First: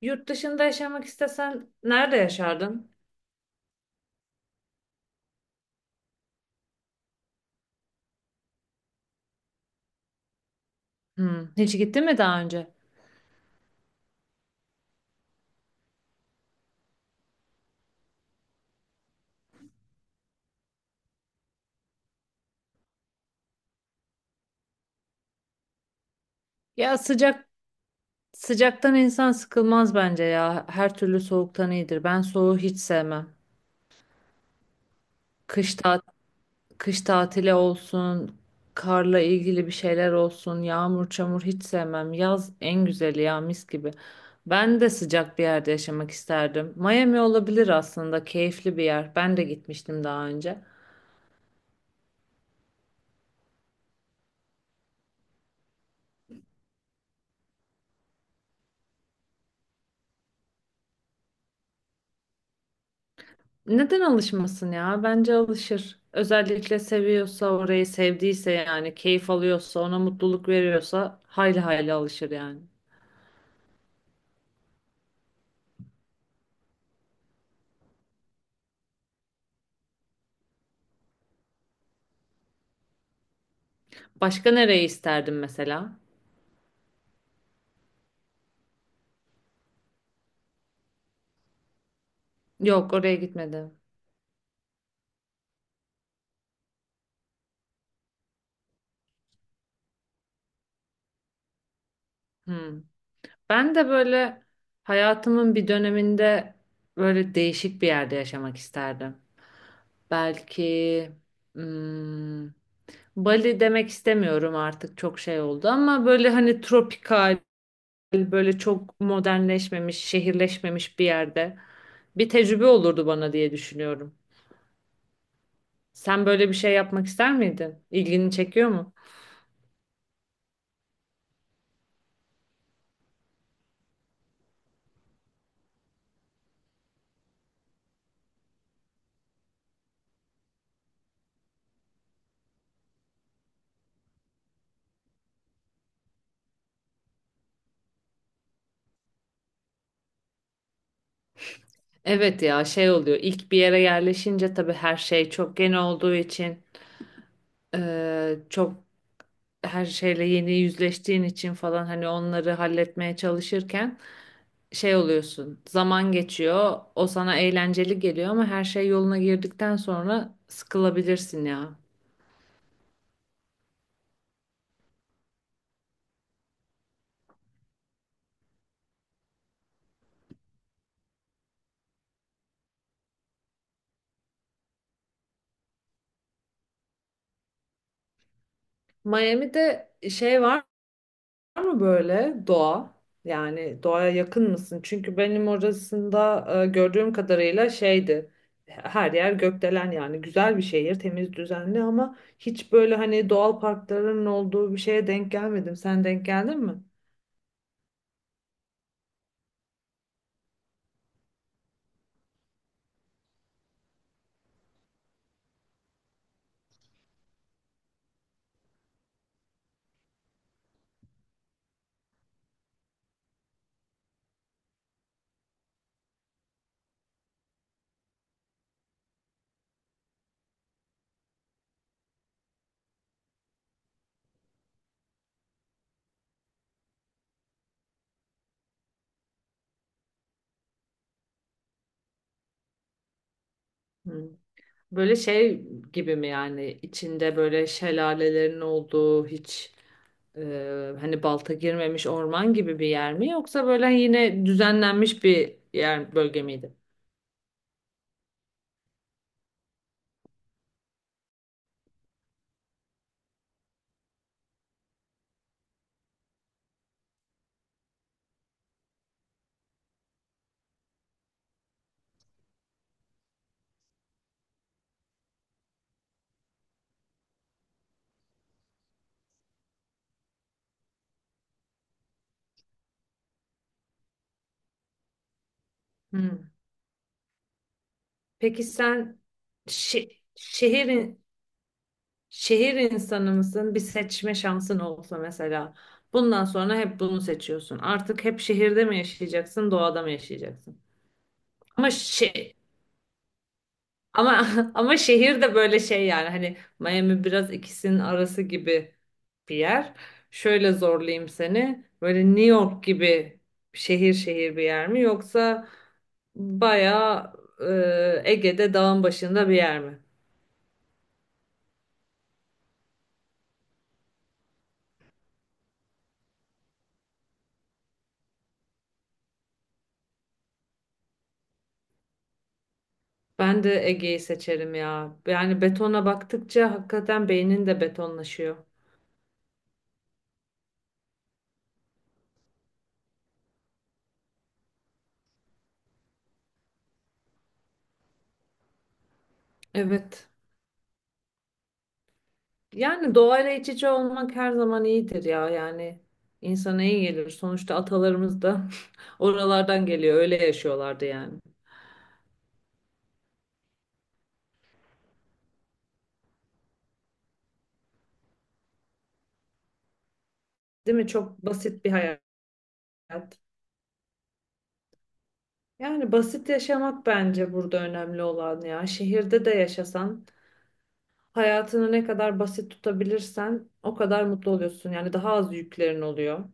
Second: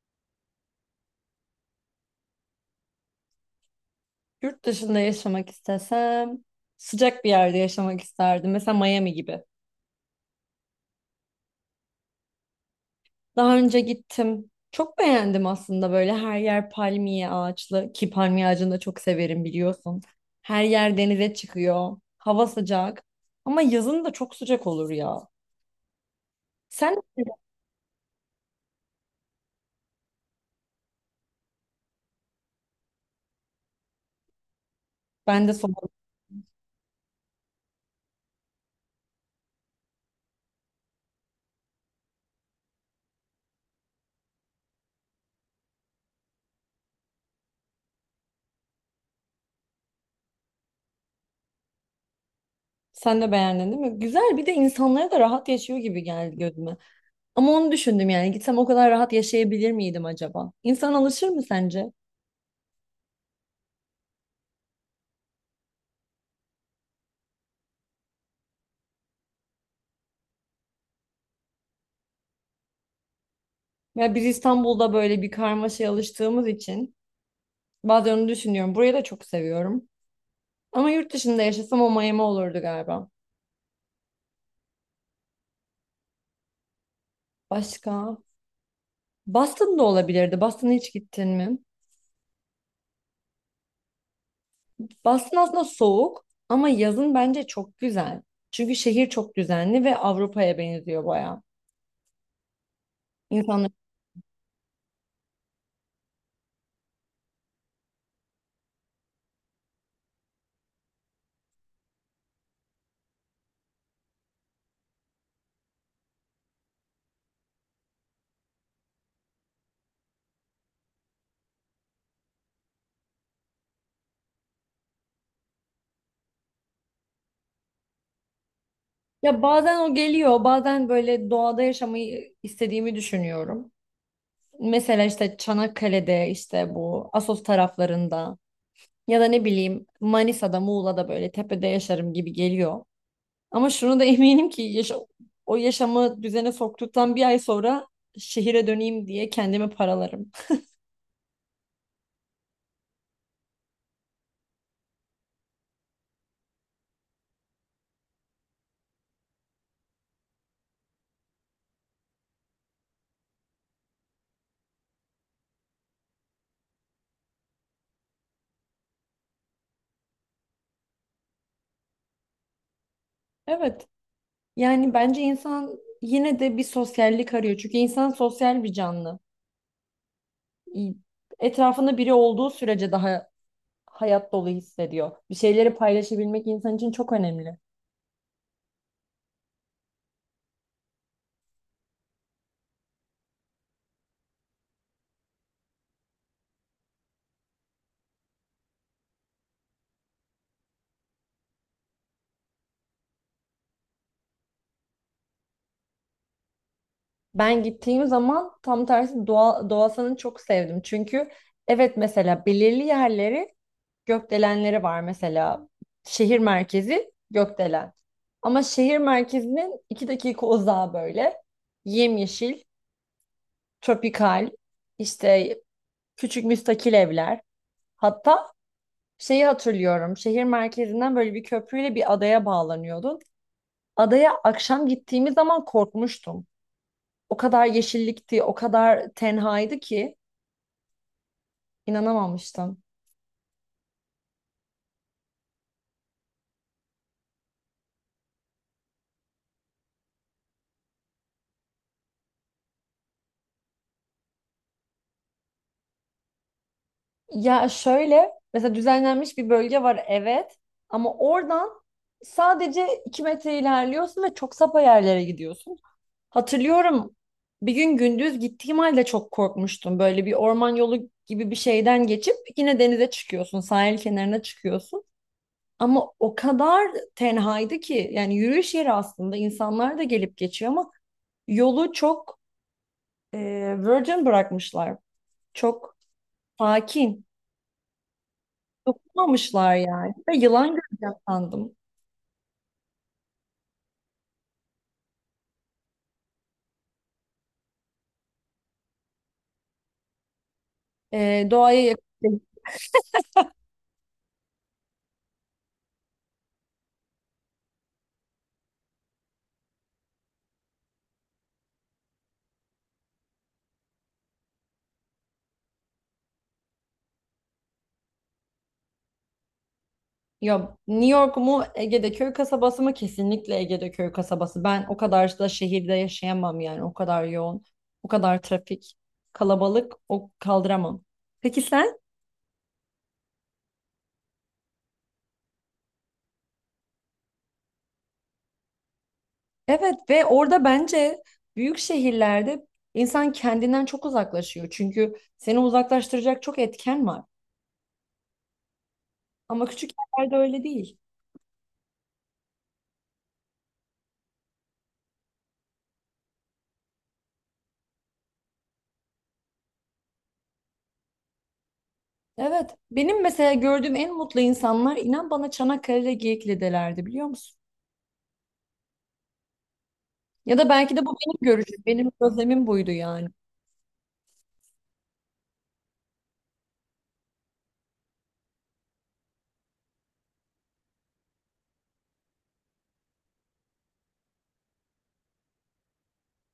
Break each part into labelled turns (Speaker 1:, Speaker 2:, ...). Speaker 1: Yurt dışında yaşamak istesen nerede yaşardın?
Speaker 2: Yurt dışında yaşamak istesem sıcak bir yerde yaşamak isterdim. Mesela Miami gibi.
Speaker 1: Hmm, hiç gittin mi daha önce?
Speaker 2: Daha önce gittim. Çok beğendim aslında, böyle her yer palmiye ağaçlı ki palmiye ağacını da çok severim biliyorsun. Her yer denize çıkıyor. Hava sıcak. Ama yazın da çok sıcak olur ya. Sen
Speaker 1: Ya sıcaktan insan sıkılmaz bence ya. Her türlü soğuktan iyidir. Ben soğuğu hiç sevmem.
Speaker 2: ben de son
Speaker 1: Kış ta kış tatili olsun, karla ilgili bir şeyler olsun, yağmur çamur hiç sevmem. Yaz en güzeli ya mis gibi. Ben de sıcak bir yerde yaşamak isterdim. Miami olabilir aslında, keyifli bir yer. Ben de gitmiştim daha önce.
Speaker 2: Sen de beğendin değil mi? Güzel, bir de insanlara da rahat yaşıyor gibi geldi gözüme. Ama onu düşündüm, yani gitsem o kadar rahat yaşayabilir miydim acaba? İnsan alışır mı sence?
Speaker 1: Neden alışmasın ya? Bence alışır. Özellikle seviyorsa orayı sevdiyse yani keyif alıyorsa ona mutluluk veriyorsa hayli hayli alışır yani.
Speaker 2: Ya biz İstanbul'da böyle bir karmaşaya alıştığımız için bazen onu düşünüyorum. Burayı da çok seviyorum. Ama yurt dışında yaşasam o Miami olurdu galiba.
Speaker 1: Başka nereye isterdim mesela?
Speaker 2: Başka? Boston da olabilirdi. Boston'a hiç gittin mi?
Speaker 1: Yok oraya gitmedim.
Speaker 2: Boston aslında soğuk, ama yazın bence çok güzel. Çünkü şehir çok düzenli ve Avrupa'ya benziyor bayağı.
Speaker 1: Hmm.
Speaker 2: İnsanların
Speaker 1: Ben de böyle hayatımın bir döneminde böyle değişik bir yerde yaşamak isterdim. Belki hmm, Bali demek istemiyorum artık çok şey oldu ama böyle hani tropikal böyle çok modernleşmemiş, şehirleşmemiş bir yerde bir tecrübe olurdu bana diye düşünüyorum. Sen böyle bir şey yapmak ister miydin? İlgini çekiyor mu?
Speaker 2: Ya bazen o geliyor, bazen böyle doğada yaşamayı istediğimi düşünüyorum. Mesela işte Çanakkale'de, işte bu Assos taraflarında, ya da ne bileyim Manisa'da, Muğla'da böyle tepede yaşarım gibi geliyor. Ama şunu da eminim ki o yaşamı düzene soktuktan bir ay sonra şehire döneyim diye kendimi paralarım.
Speaker 1: Evet ya şey oluyor. İlk bir yere yerleşince tabii her şey çok yeni olduğu için çok her şeyle yeni yüzleştiğin için falan hani onları halletmeye çalışırken şey oluyorsun. Zaman geçiyor. O sana eğlenceli geliyor ama her şey yoluna girdikten sonra sıkılabilirsin ya.
Speaker 2: Evet. Yani bence insan yine de bir sosyallik arıyor. Çünkü insan sosyal bir canlı. İ- Etrafında biri olduğu sürece daha hayat dolu hissediyor. Bir şeyleri paylaşabilmek insan için çok önemli.
Speaker 1: Miami'de şey var. Var mı böyle doğa? Yani doğaya yakın mısın? Çünkü benim orasında gördüğüm kadarıyla şeydi. Her yer gökdelen yani güzel bir şehir, temiz, düzenli ama hiç böyle hani doğal parkların olduğu bir şeye denk gelmedim. Sen denk geldin mi?
Speaker 2: Ben gittiğim zaman tam tersi doğa, doğasını çok sevdim. Çünkü evet, mesela belirli yerleri, gökdelenleri var mesela. Şehir merkezi gökdelen. Ama şehir merkezinin iki dakika uzağı böyle. Yemyeşil, tropikal, işte küçük müstakil evler. Hatta şeyi hatırlıyorum. Şehir merkezinden böyle bir köprüyle bir adaya bağlanıyordun. Adaya akşam gittiğimiz zaman korkmuştum. O kadar yeşillikti, o kadar tenhaydı ki inanamamıştım.
Speaker 1: Hmm. Böyle şey gibi mi yani içinde böyle şelalelerin olduğu hiç e, hani balta girmemiş orman gibi bir yer mi yoksa böyle yine düzenlenmiş bir bölge miydi?
Speaker 2: Ya şöyle, mesela düzenlenmiş bir bölge var, evet, ama oradan sadece 2 metre ilerliyorsun ve çok sapa yerlere gidiyorsun. Hatırlıyorum, bir gün gündüz gittiğim halde çok korkmuştum. Böyle bir orman yolu gibi bir şeyden geçip yine denize çıkıyorsun, sahil kenarına çıkıyorsun. Ama o kadar tenhaydı ki, yani yürüyüş yeri aslında, insanlar da gelip geçiyor, ama yolu çok e, virgin bırakmışlar. Çok
Speaker 1: Hmm.
Speaker 2: sakin.
Speaker 1: Peki sen
Speaker 2: Dokunmamışlar yani.
Speaker 1: şe-
Speaker 2: Ve yılan göreceğim
Speaker 1: şehir
Speaker 2: sandım.
Speaker 1: şehir insanı mısın? Bir seçme şansın olsa mesela. Bundan sonra hep bunu seçiyorsun. Artık hep şehirde mi yaşayacaksın, doğada mı yaşayacaksın?
Speaker 2: Doğaya
Speaker 1: Ama
Speaker 2: yakın.
Speaker 1: şe- Ama şehir de böyle şey yani hani Miami biraz ikisinin arası gibi bir yer. Şöyle zorlayayım seni. Böyle New York gibi şehir şehir bir yer mi yoksa bayağı Ege'de dağın başında bir yer mi?
Speaker 2: Ya New York mu, Ege'de köy kasabası mı? Kesinlikle Ege'de köy kasabası. Ben o kadar da şehirde yaşayamam yani. O kadar yoğun, o kadar trafik, kalabalık o kaldıramam. Peki sen?
Speaker 1: Ben de Ege'yi seçerim ya. Yani betona baktıkça hakikaten beynin de betonlaşıyor.
Speaker 2: Evet, ve orada bence büyük şehirlerde insan kendinden çok uzaklaşıyor. Çünkü seni uzaklaştıracak çok etken var. Ama küçük
Speaker 1: Evet.
Speaker 2: yerlerde öyle değil.
Speaker 1: Yani doğayla iç içe olmak her zaman iyidir ya yani insana iyi gelir. Sonuçta atalarımız da oralardan geliyor öyle yaşıyorlardı yani.
Speaker 2: Evet. Benim mesela gördüğüm en mutlu insanlar, inan bana, Çanakkale'de Geyikli'delerdi, biliyor musun? Ya da belki
Speaker 1: Değil
Speaker 2: de
Speaker 1: mi?
Speaker 2: bu benim
Speaker 1: Çok
Speaker 2: görüşüm.
Speaker 1: basit bir
Speaker 2: Benim
Speaker 1: hayat.
Speaker 2: gözlemim buydu yani.
Speaker 1: Yani basit yaşamak bence burada önemli olan ya. Şehirde de yaşasan hayatını ne kadar basit tutabilirsen o kadar mutlu oluyorsun. Yani daha az yüklerin oluyor.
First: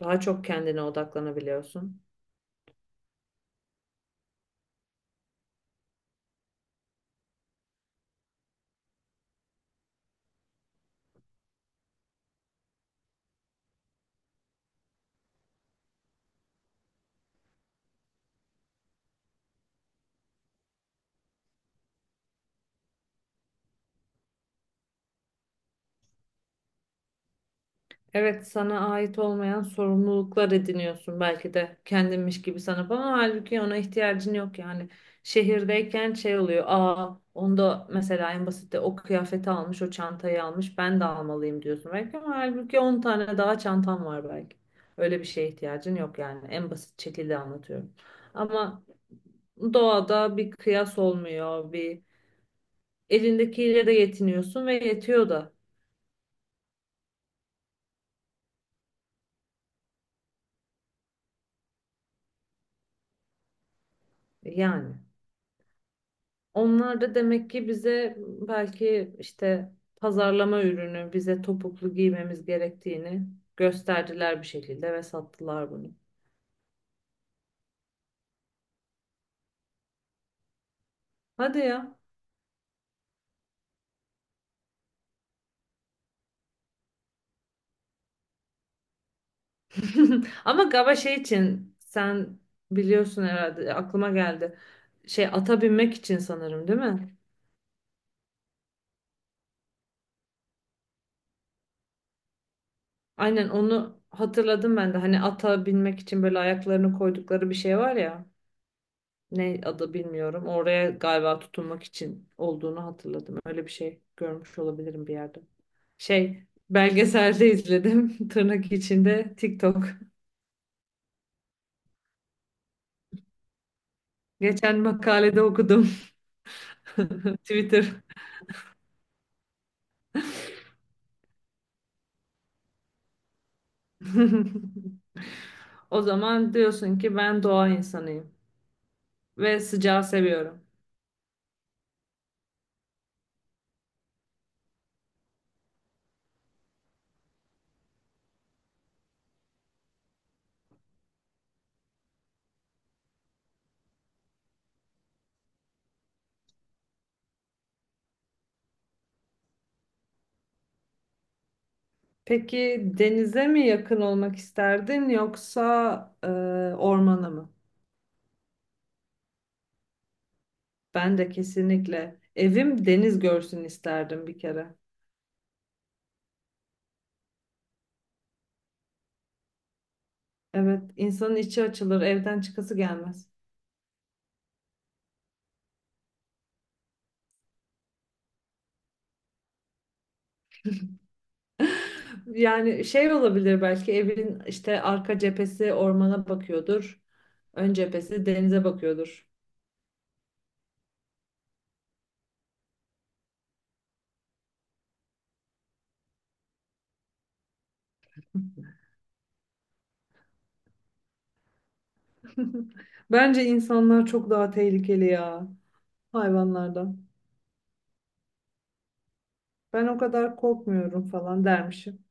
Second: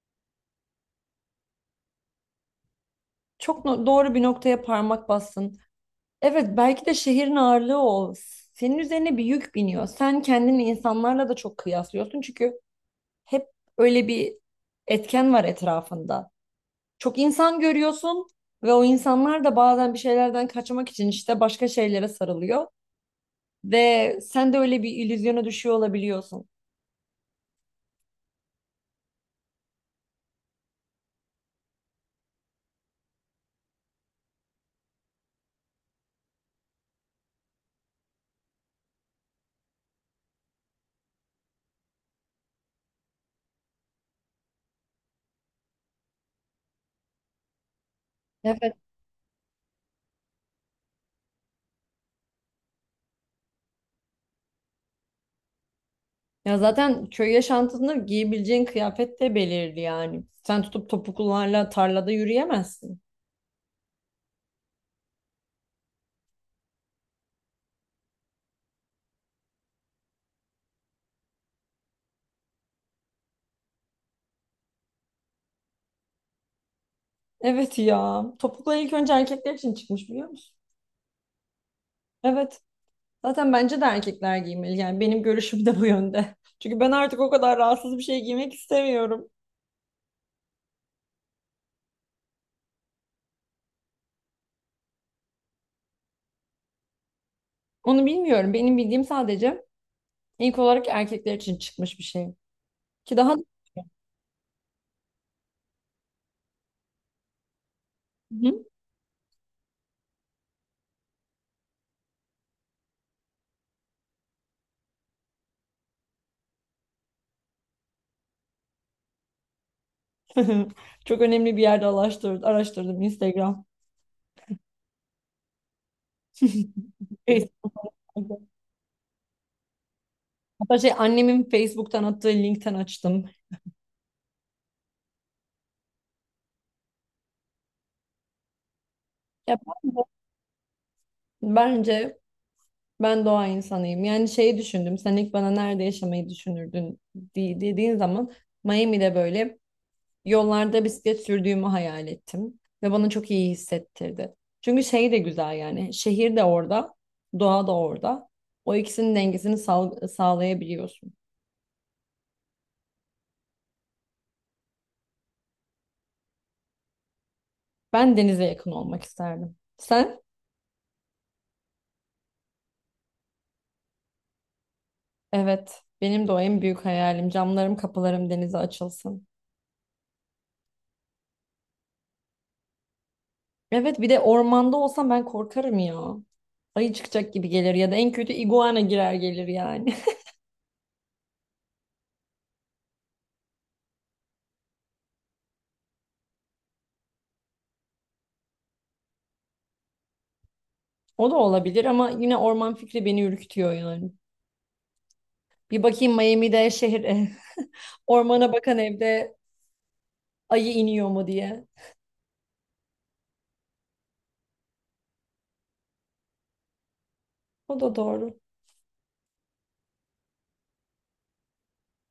Speaker 1: Daha çok kendine odaklanabiliyorsun.
Speaker 2: Çok doğru bir noktaya parmak bastın. Evet, belki de şehrin ağırlığı o. Senin üzerine bir yük biniyor. Sen kendini insanlarla da çok kıyaslıyorsun. Çünkü hep öyle bir etken var etrafında. Çok insan görüyorsun ve o insanlar da bazen bir şeylerden kaçmak için işte başka şeylere sarılıyor ve sen de öyle bir illüzyona düşüyor olabiliyorsun.
Speaker 1: Evet sana ait olmayan sorumluluklar ediniyorsun belki de kendinmiş gibi sanıp ama halbuki ona ihtiyacın yok yani. Şehirdeyken şey oluyor onda mesela en basitte o kıyafeti almış o çantayı almış ben de almalıyım diyorsun belki ama halbuki 10 tane daha çantan var belki. Öyle bir şeye ihtiyacın yok yani en basit şekilde anlatıyorum.
Speaker 2: Evet.
Speaker 1: Ama doğada bir kıyas olmuyor bir elindekiyle de yetiniyorsun ve yetiyor da
Speaker 2: Ya zaten köy yaşantısında giyebileceğin kıyafet de belirli yani. Sen tutup topuklularla tarlada yürüyemezsin.
Speaker 1: yani. Onlar da demek ki bize belki işte pazarlama ürünü, bize topuklu giymemiz gerektiğini gösterdiler bir şekilde ve sattılar bunu.
Speaker 2: Evet ya. Topuklu ilk önce erkekler için çıkmış, biliyor musun?
Speaker 1: Hadi ya.
Speaker 2: Evet. Zaten bence de erkekler giymeli. Yani benim görüşüm de bu yönde. Çünkü ben artık o kadar rahatsız bir şey giymek istemiyorum.
Speaker 1: Ama galiba şey için sen biliyorsun herhalde aklıma geldi. Şey ata binmek için sanırım değil mi?
Speaker 2: Onu bilmiyorum. Benim bildiğim sadece ilk olarak erkekler için çıkmış bir şey. Ki daha
Speaker 1: Aynen onu hatırladım ben de. Hani ata binmek için böyle ayaklarını koydukları bir şey var ya.
Speaker 2: Hı.
Speaker 1: Ne adı bilmiyorum. Oraya galiba tutunmak için olduğunu hatırladım. Öyle bir şey görmüş olabilirim bir yerde. Şey, belgeselde izledim. Tırnak içinde TikTok.
Speaker 2: Çok önemli bir yerde araştırdım Instagram,
Speaker 1: Geçen makalede okudum. Twitter.
Speaker 2: Facebook. Hatta şey, annemin Facebook'tan attığı linkten açtım.
Speaker 1: O zaman diyorsun ki ben doğa insanıyım
Speaker 2: Ya
Speaker 1: ve sıcağı
Speaker 2: bence,
Speaker 1: seviyorum.
Speaker 2: bence ben doğa insanıyım. Yani şeyi düşündüm. Sen ilk bana "Nerede yaşamayı düşünürdün?" Dediğin zaman Miami'de böyle yollarda bisiklet sürdüğümü hayal ettim ve bana çok iyi hissettirdi. Çünkü şey de güzel, yani şehir de orada, doğa da orada. O ikisinin dengesini sağlayabiliyorsun.
Speaker 1: Peki denize mi yakın olmak isterdin yoksa ormana mı?
Speaker 2: Ben denize yakın olmak isterdim. Sen?
Speaker 1: Ben de kesinlikle evim deniz görsün isterdim bir kere.
Speaker 2: Evet, benim de o en büyük hayalim. Camlarım, kapılarım denize açılsın.
Speaker 1: Evet, insanın içi açılır, evden çıkası gelmez.
Speaker 2: Evet, bir de ormanda olsam ben korkarım ya. Ayı çıkacak gibi gelir, ya da en kötü iguana girer gelir yani.
Speaker 1: Yani şey olabilir belki evin işte arka cephesi ormana bakıyordur. Ön cephesi denize bakıyordur.
Speaker 2: O da olabilir ama yine orman fikri beni ürkütüyor yani. Bir bakayım Miami'de şehir, ormana bakan evde ayı iniyor mu diye.
Speaker 1: Bence insanlar çok daha tehlikeli ya hayvanlardan.
Speaker 2: O da doğru.
Speaker 1: Ben o kadar korkmuyorum falan dermişim.